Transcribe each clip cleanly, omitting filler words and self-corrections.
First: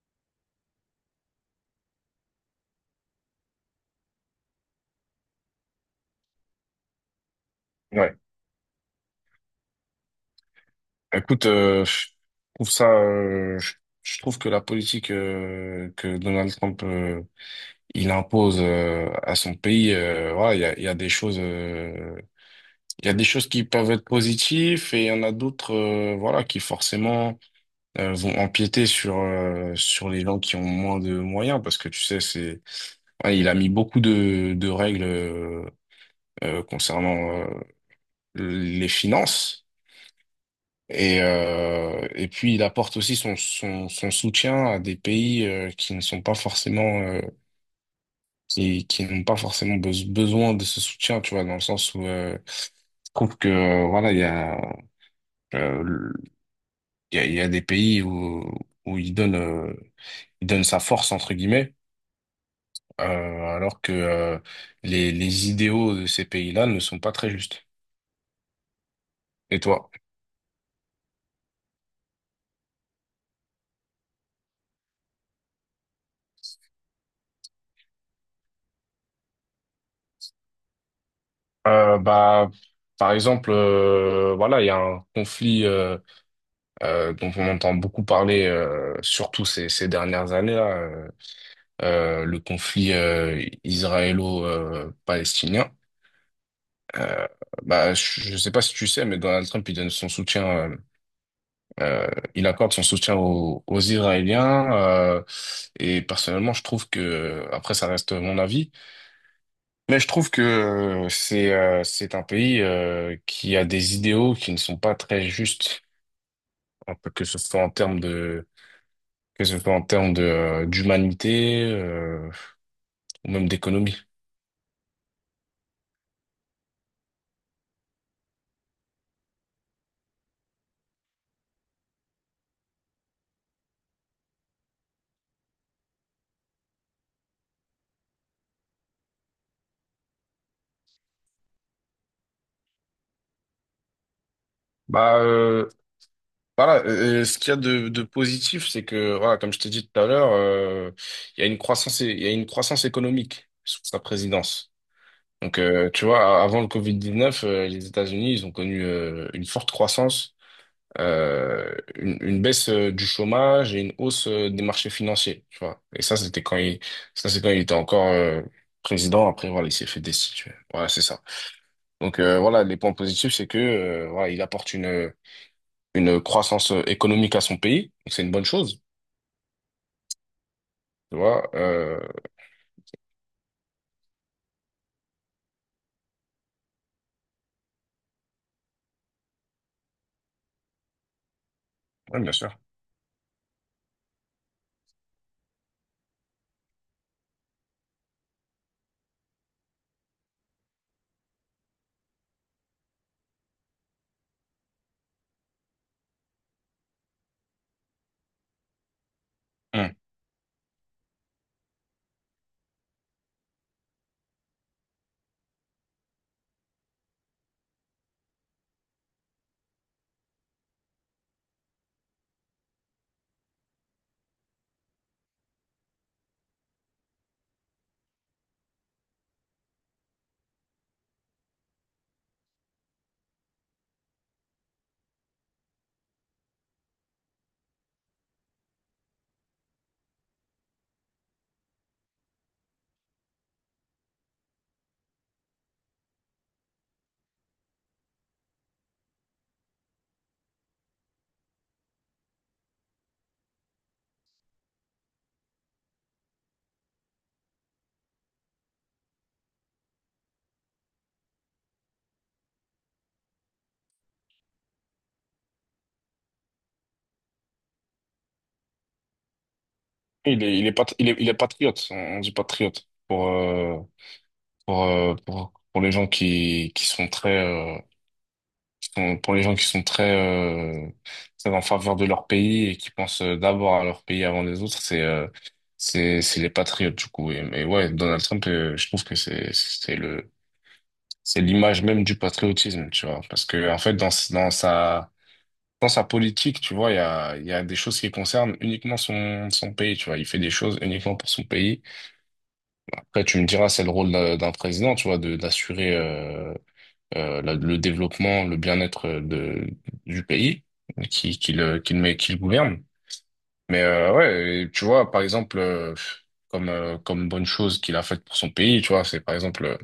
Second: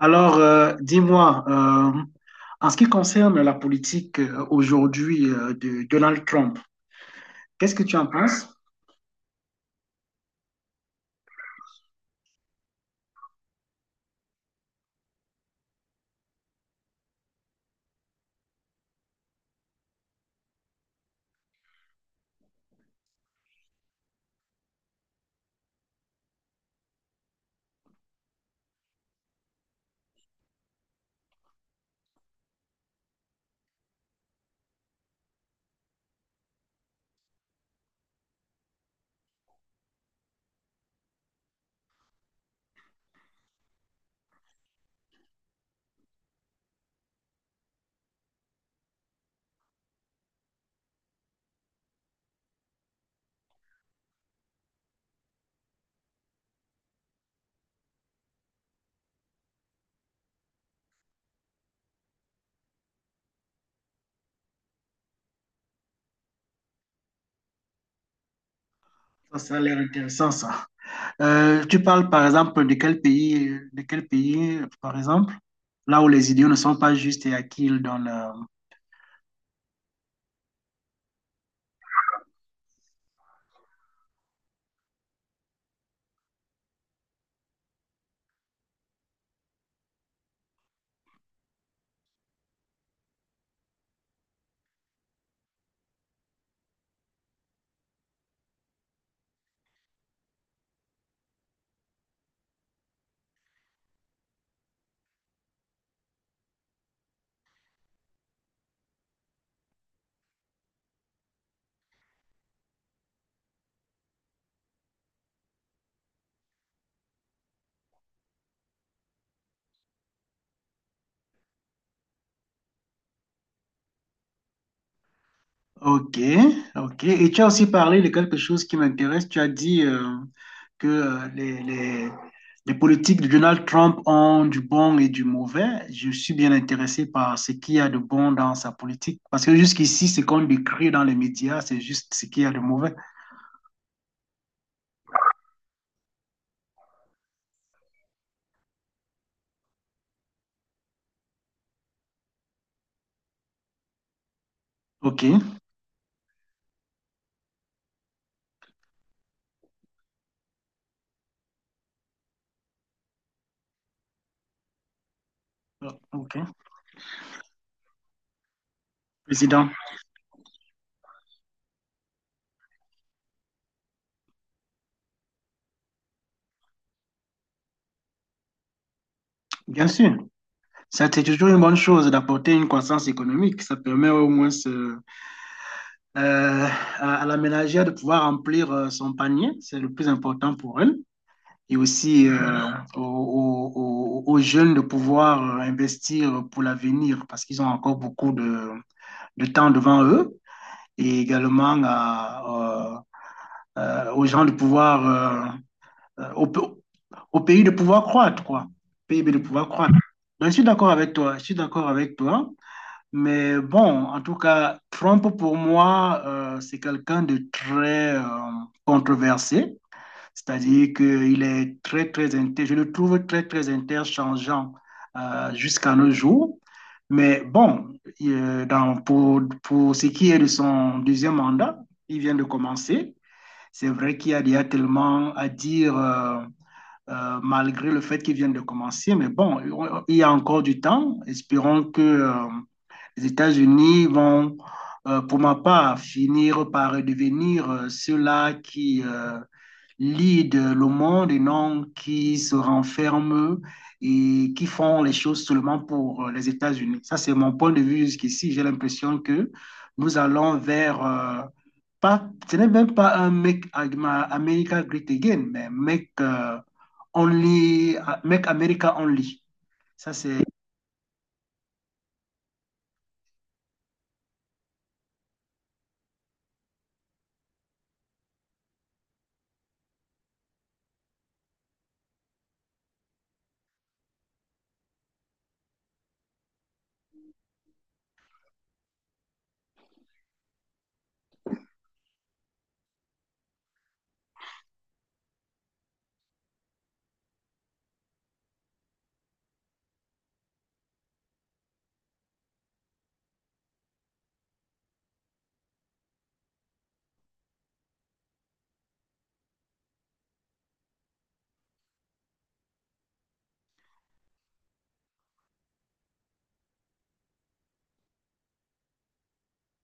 Alors, dis-moi, en ce qui concerne la politique aujourd'hui de Donald Trump, qu'est-ce que tu en Ouais. penses? Écoute, je trouve ça, je trouve que la politique que Donald Trump il impose à son pays, voilà, il y a des choses, il y a des choses qui peuvent être positives et il y en a d'autres, voilà, qui forcément vont empiéter sur les gens qui ont moins de moyens parce que tu sais, il a mis beaucoup de règles concernant les finances. Et puis il apporte aussi son soutien à des pays qui ne sont pas forcément qui n'ont pas forcément besoin de ce soutien, tu vois, dans le sens où je trouve que voilà, il y a euh, le- il y a des pays où il donne sa force entre guillemets, alors que les idéaux de ces pays-là ne sont pas très justes. Ça a Et l'air toi? intéressant, ça. Tu parles, par exemple, de quel pays, par exemple, là où les idiots ne sont pas justes et à qui ils donnent Bah par exemple voilà, il y a un conflit dont on entend beaucoup parler, surtout ces dernières années, là, le conflit israélo-palestinien. Euh, bah, je ne sais pas si tu sais, mais Donald Trump, il donne son soutien, euh, euh, il accorde son soutien aux Israéliens. Et personnellement, je trouve que, après, ça reste mon avis, mais je trouve que c'est un pays qui a des idéaux qui ne sont pas très justes, un peu que ce soit en termes de, d'humanité, ou même d'économie. ok, ok. Et tu as aussi parlé de quelque chose qui m'intéresse. Tu as dit que les politiques de Donald Trump ont du bon et du mauvais. Je suis bien intéressé par ce qu'il y a de bon dans sa politique. Parce que jusqu'ici, ce qu'on décrit dans les médias, c'est juste ce qu'il y a de mauvais. Bah euh, voilà, ce qu'il y a de positif, c'est que voilà, comme je t'ai dit tout à l'heure, il y a une croissance économique sous sa présidence. Ok, Donc tu vois, avant le Covid-19, les États-Unis, ils ont connu une forte croissance, une baisse du chômage et une hausse des marchés financiers. Tu vois. Et ça, ok. Ça c'est quand il était encore président. Après, voilà, Président, il s'est fait destituer. Voilà, c'est ça. Donc voilà, les points positifs, c'est que voilà, il apporte une croissance économique à son pays. Donc c'est une bonne chose, bien sûr. Ça, tu c'est vois. toujours une bonne chose d'apporter une croissance économique. Ça permet au moins euh, à la ménagère de pouvoir remplir son panier. C'est le plus important pour elle. Et Ouais, aussi bien sûr. Aux jeunes de pouvoir investir pour l'avenir parce qu'ils ont encore beaucoup de temps devant eux et également à, aux gens de pouvoir, euh, euh, au, pe- au pays de pouvoir croître, quoi. PIB de pouvoir Hmm. croître. Donc, je suis d'accord avec toi, je suis d'accord avec toi. Mais bon, en tout cas, Trump, pour moi, c'est quelqu'un de très controversé. C'est-à-dire qu'il est très, très inter... je le trouve très, très interchangeant jusqu'à nos jours. Mais bon, pour ce qui est de son deuxième mandat, il vient de commencer. C'est vrai qu'il y a déjà tellement à dire, malgré le fait qu'il vient de commencer. Mais bon, il y a encore du temps. Espérons que les États-Unis vont, pour ma part, finir par devenir ceux-là qui lead le monde et non qui se renferment et qui font les choses seulement pour les États-Unis. Ça, c'est mon point de vue jusqu'ici. J'ai l'impression que nous allons vers, pas, ce n'est même pas un Make America Great Again, mais Make, only, Make America Only. Ça, c'est, Il est patriote, on dit patriote pour, pour les gens qui sont très, pour les gens qui sont très, euh, très en faveur de leur pays et qui pensent d'abord à leur pays avant les autres, c'est les patriotes du coup. Mais ouais, Donald Trump, je trouve que c'est l'image même du patriotisme, tu vois. Parce que, en fait, dans sa, dans sa politique, tu vois, il y a des choses qui concernent uniquement son pays, tu vois. Il fait des choses uniquement pour son pays. Après, tu me diras, c'est le rôle d'un président, tu vois, de, d'assurer, le développement, le bien-être du pays qui le, qui le gouverne. Mais, ouais, et tu vois, par exemple, comme, comme bonne chose qu'il a faite pour son pays, tu vois, c'est par exemple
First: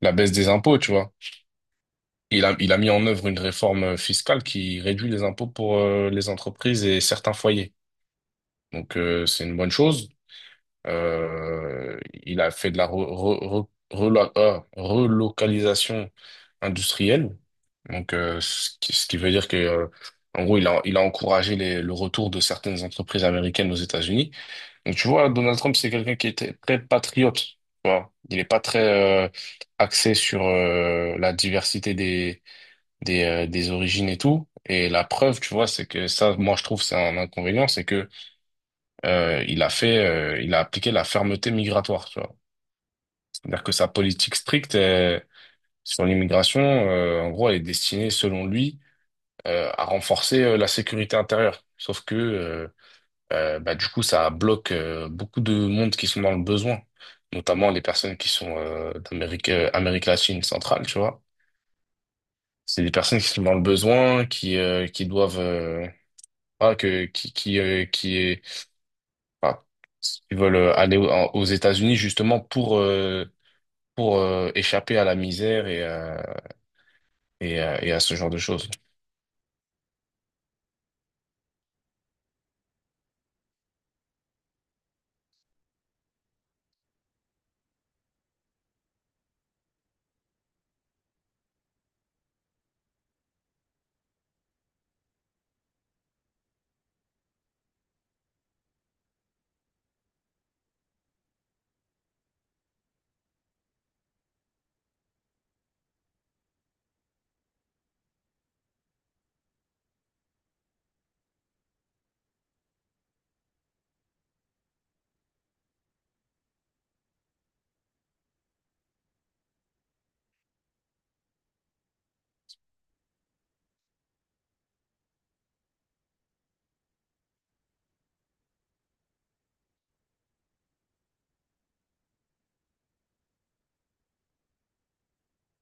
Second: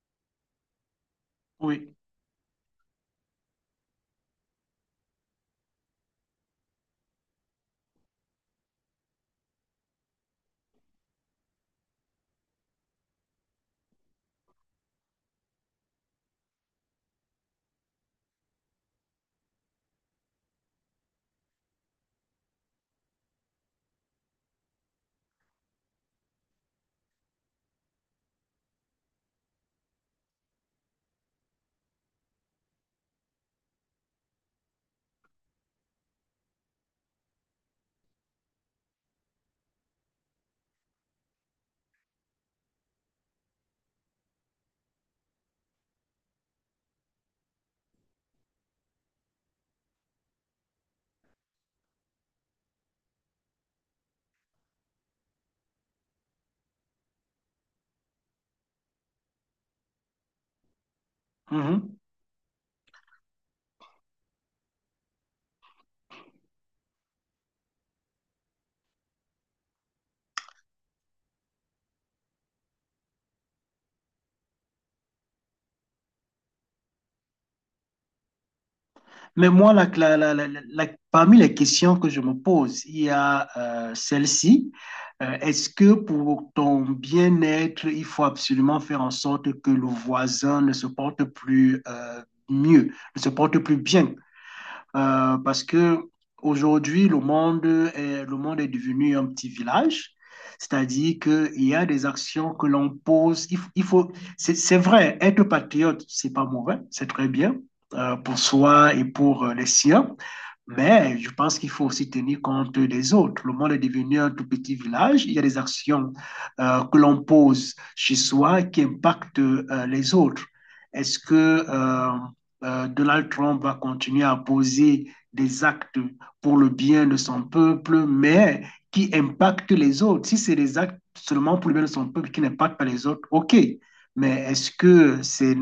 la baisse des impôts, tu vois. oui. Il a mis en œuvre une réforme fiscale qui réduit les impôts pour les entreprises et certains foyers. Donc, c'est une bonne chose. Il a fait de la relocalisation industrielle. Donc, ce qui veut dire que, en gros, il a encouragé le retour de certaines entreprises américaines aux États-Unis. Donc, tu vois, Donald Trump, c'est quelqu'un qui était très très patriote. Tu vois. Il n'est pas très axé sur la diversité des origines et tout. Et la preuve, tu vois, c'est que ça, moi, je trouve, c'est un inconvénient, c'est que il a appliqué la fermeté migratoire, tu vois. C'est-à-dire que sa politique stricte sur l'immigration, en gros, elle est destinée, selon lui, à renforcer la sécurité intérieure. Sauf que, bah, du coup, ça bloque beaucoup de monde qui sont dans le besoin, notamment les personnes qui sont d'Amérique, Amérique latine centrale, tu vois. Mhm. C'est des personnes qui sont dans le besoin, qui doivent Ah, que, qui est, enfin, ils veulent aux États-Unis justement pour échapper à la misère et à ce genre de choses. Mais moi, parmi les questions que je me pose, il y a celle-ci. Est-ce que pour ton bien-être, il faut absolument faire en sorte que le voisin ne se porte plus mieux, ne se porte plus bien? Parce que aujourd'hui, le monde est devenu un petit village. C'est-à-dire qu'il y a des actions que l'on pose. Il faut, c'est vrai, être patriote, c'est pas mauvais, c'est très bien pour soi et pour les siens. Mais je pense qu'il faut aussi tenir compte des autres. Le monde est devenu un tout petit village. Il y a des actions que l'on pose chez soi qui impactent les autres. Est-ce que Donald Trump va continuer à poser des actes pour le bien de son peuple, mais qui impactent les autres. Si c'est des actes seulement pour le bien de son peuple qui n'impactent pas les autres, OK. Mais est-ce que c'est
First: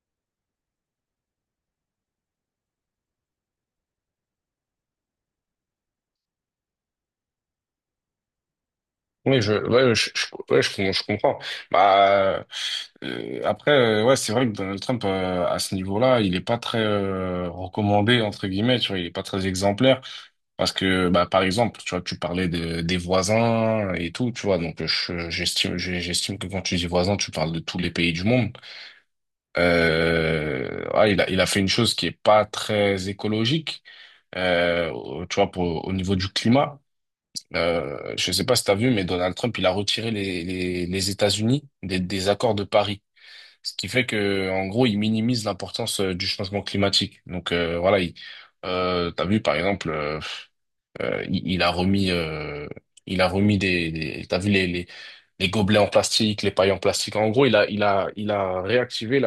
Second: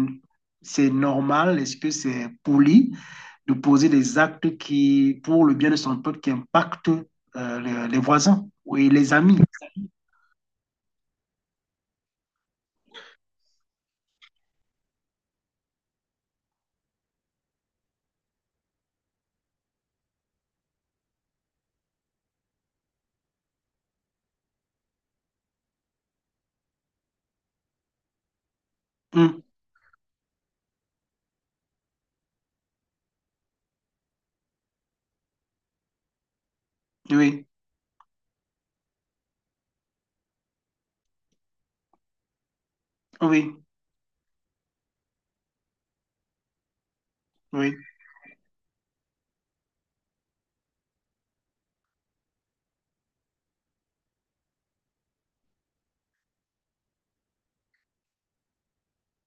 c'est normal, est-ce que c'est poli de poser des actes qui, pour le bien de son peuple, qui impactent voisins oui, les amis. Oui, je, ouais, je, je, je comprends. Bah, après, ouais, c'est vrai que Donald Trump, à ce niveau-là, il est pas très recommandé, entre guillemets, tu vois, il est pas très exemplaire. Parce que, bah, par exemple, tu vois, tu parlais des voisins et tout, tu vois, donc j'estime, j'estime que quand tu dis voisins, tu parles de tous les pays du monde. Mmh, Il a fait une chose qui est pas très écologique, tu vois, pour, au niveau du climat. oui, Je sais pas si tu as vu, mais Donald Trump, il a retiré les États-Unis des accords de Paris. oui, Ce qui fait que, en gros, il minimise l'importance du changement climatique. Donc, oui. Voilà, il, t'as vu, par exemple, euh, il, il a remis, euh, il a remis des t'as vu les gobelets en plastique, les pailles en plastique. En gros, il a réactivé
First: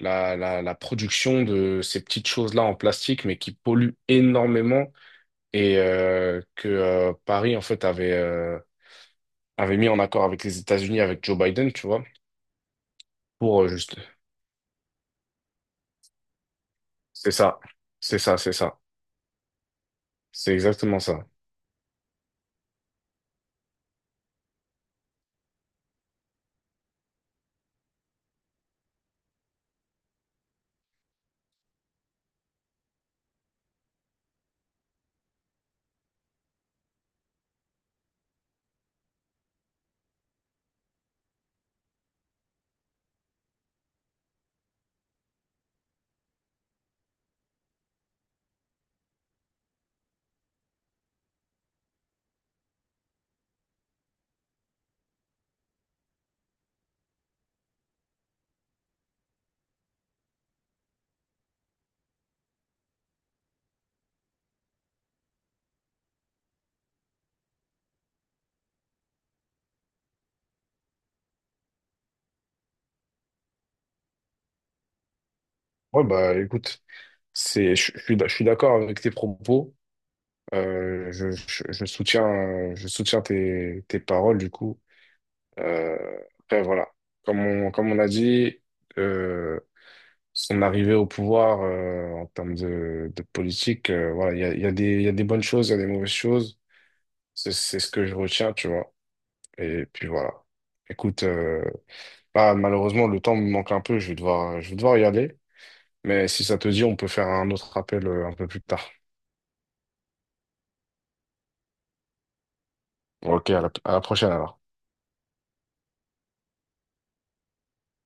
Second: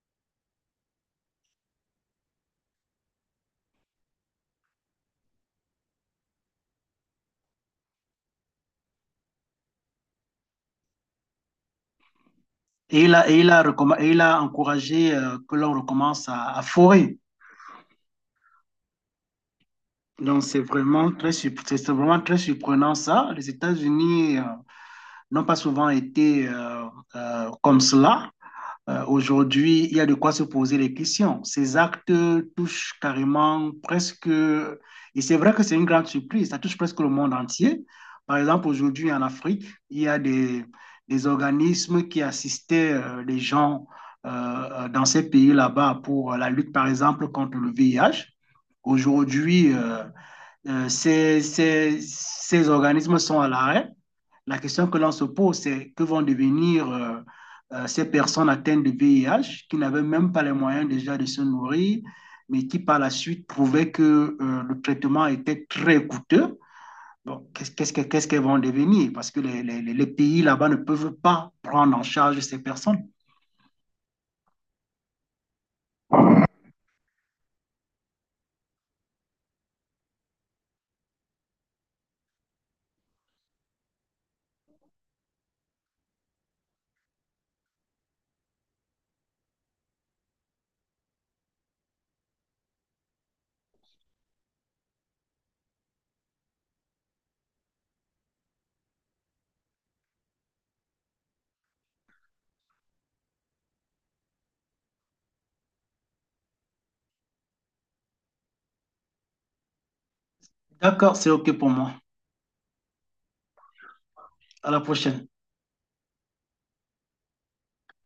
la production de ces petites choses-là en plastique, mais qui polluent énormément et que Paris, en fait, avait mis en accord avec les États-Unis, avec Joe Biden, tu vois, pour juste... Et il a encouragé que l'on recommence à forer. C'est ça, c'est ça. Donc, C'est exactement ça. C'est vraiment très surprenant ça. Les États-Unis n'ont pas souvent été comme cela. Aujourd'hui, il y a de quoi se poser les questions. Ces actes touchent carrément presque, et c'est vrai que c'est une grande surprise, ça touche presque le monde entier. Par exemple, aujourd'hui en Afrique, il y a des organismes qui assistaient les gens dans ces pays là-bas pour la lutte, par exemple, contre le VIH. Aujourd'hui, ces organismes sont à l'arrêt, la question que l'on se pose, c'est que vont devenir ces personnes atteintes de VIH qui n'avaient même pas les moyens déjà de se nourrir, mais qui par la suite prouvaient que le traitement était très coûteux. Bon, qu'elles vont devenir? Parce que les pays là-bas ne peuvent pas prendre en charge ces personnes. Ouais, bah écoute, c'est, je suis d'a- je suis d'accord avec tes propos. Je soutiens tes paroles, du coup. Euh, après, voilà. Comme on a dit, euh, son arrivée au pouvoir en termes de politique, voilà, il y a des bonnes choses, il y a des mauvaises choses. C'est ce que je retiens, tu vois. Et puis voilà. Écoute, bah, malheureusement, le temps me manque un peu, je vais devoir y aller. Mais si ça te dit, on peut faire un autre appel un peu plus tard. D'accord, c'est OK pour moi. Ok, à la prochaine alors. À la prochaine.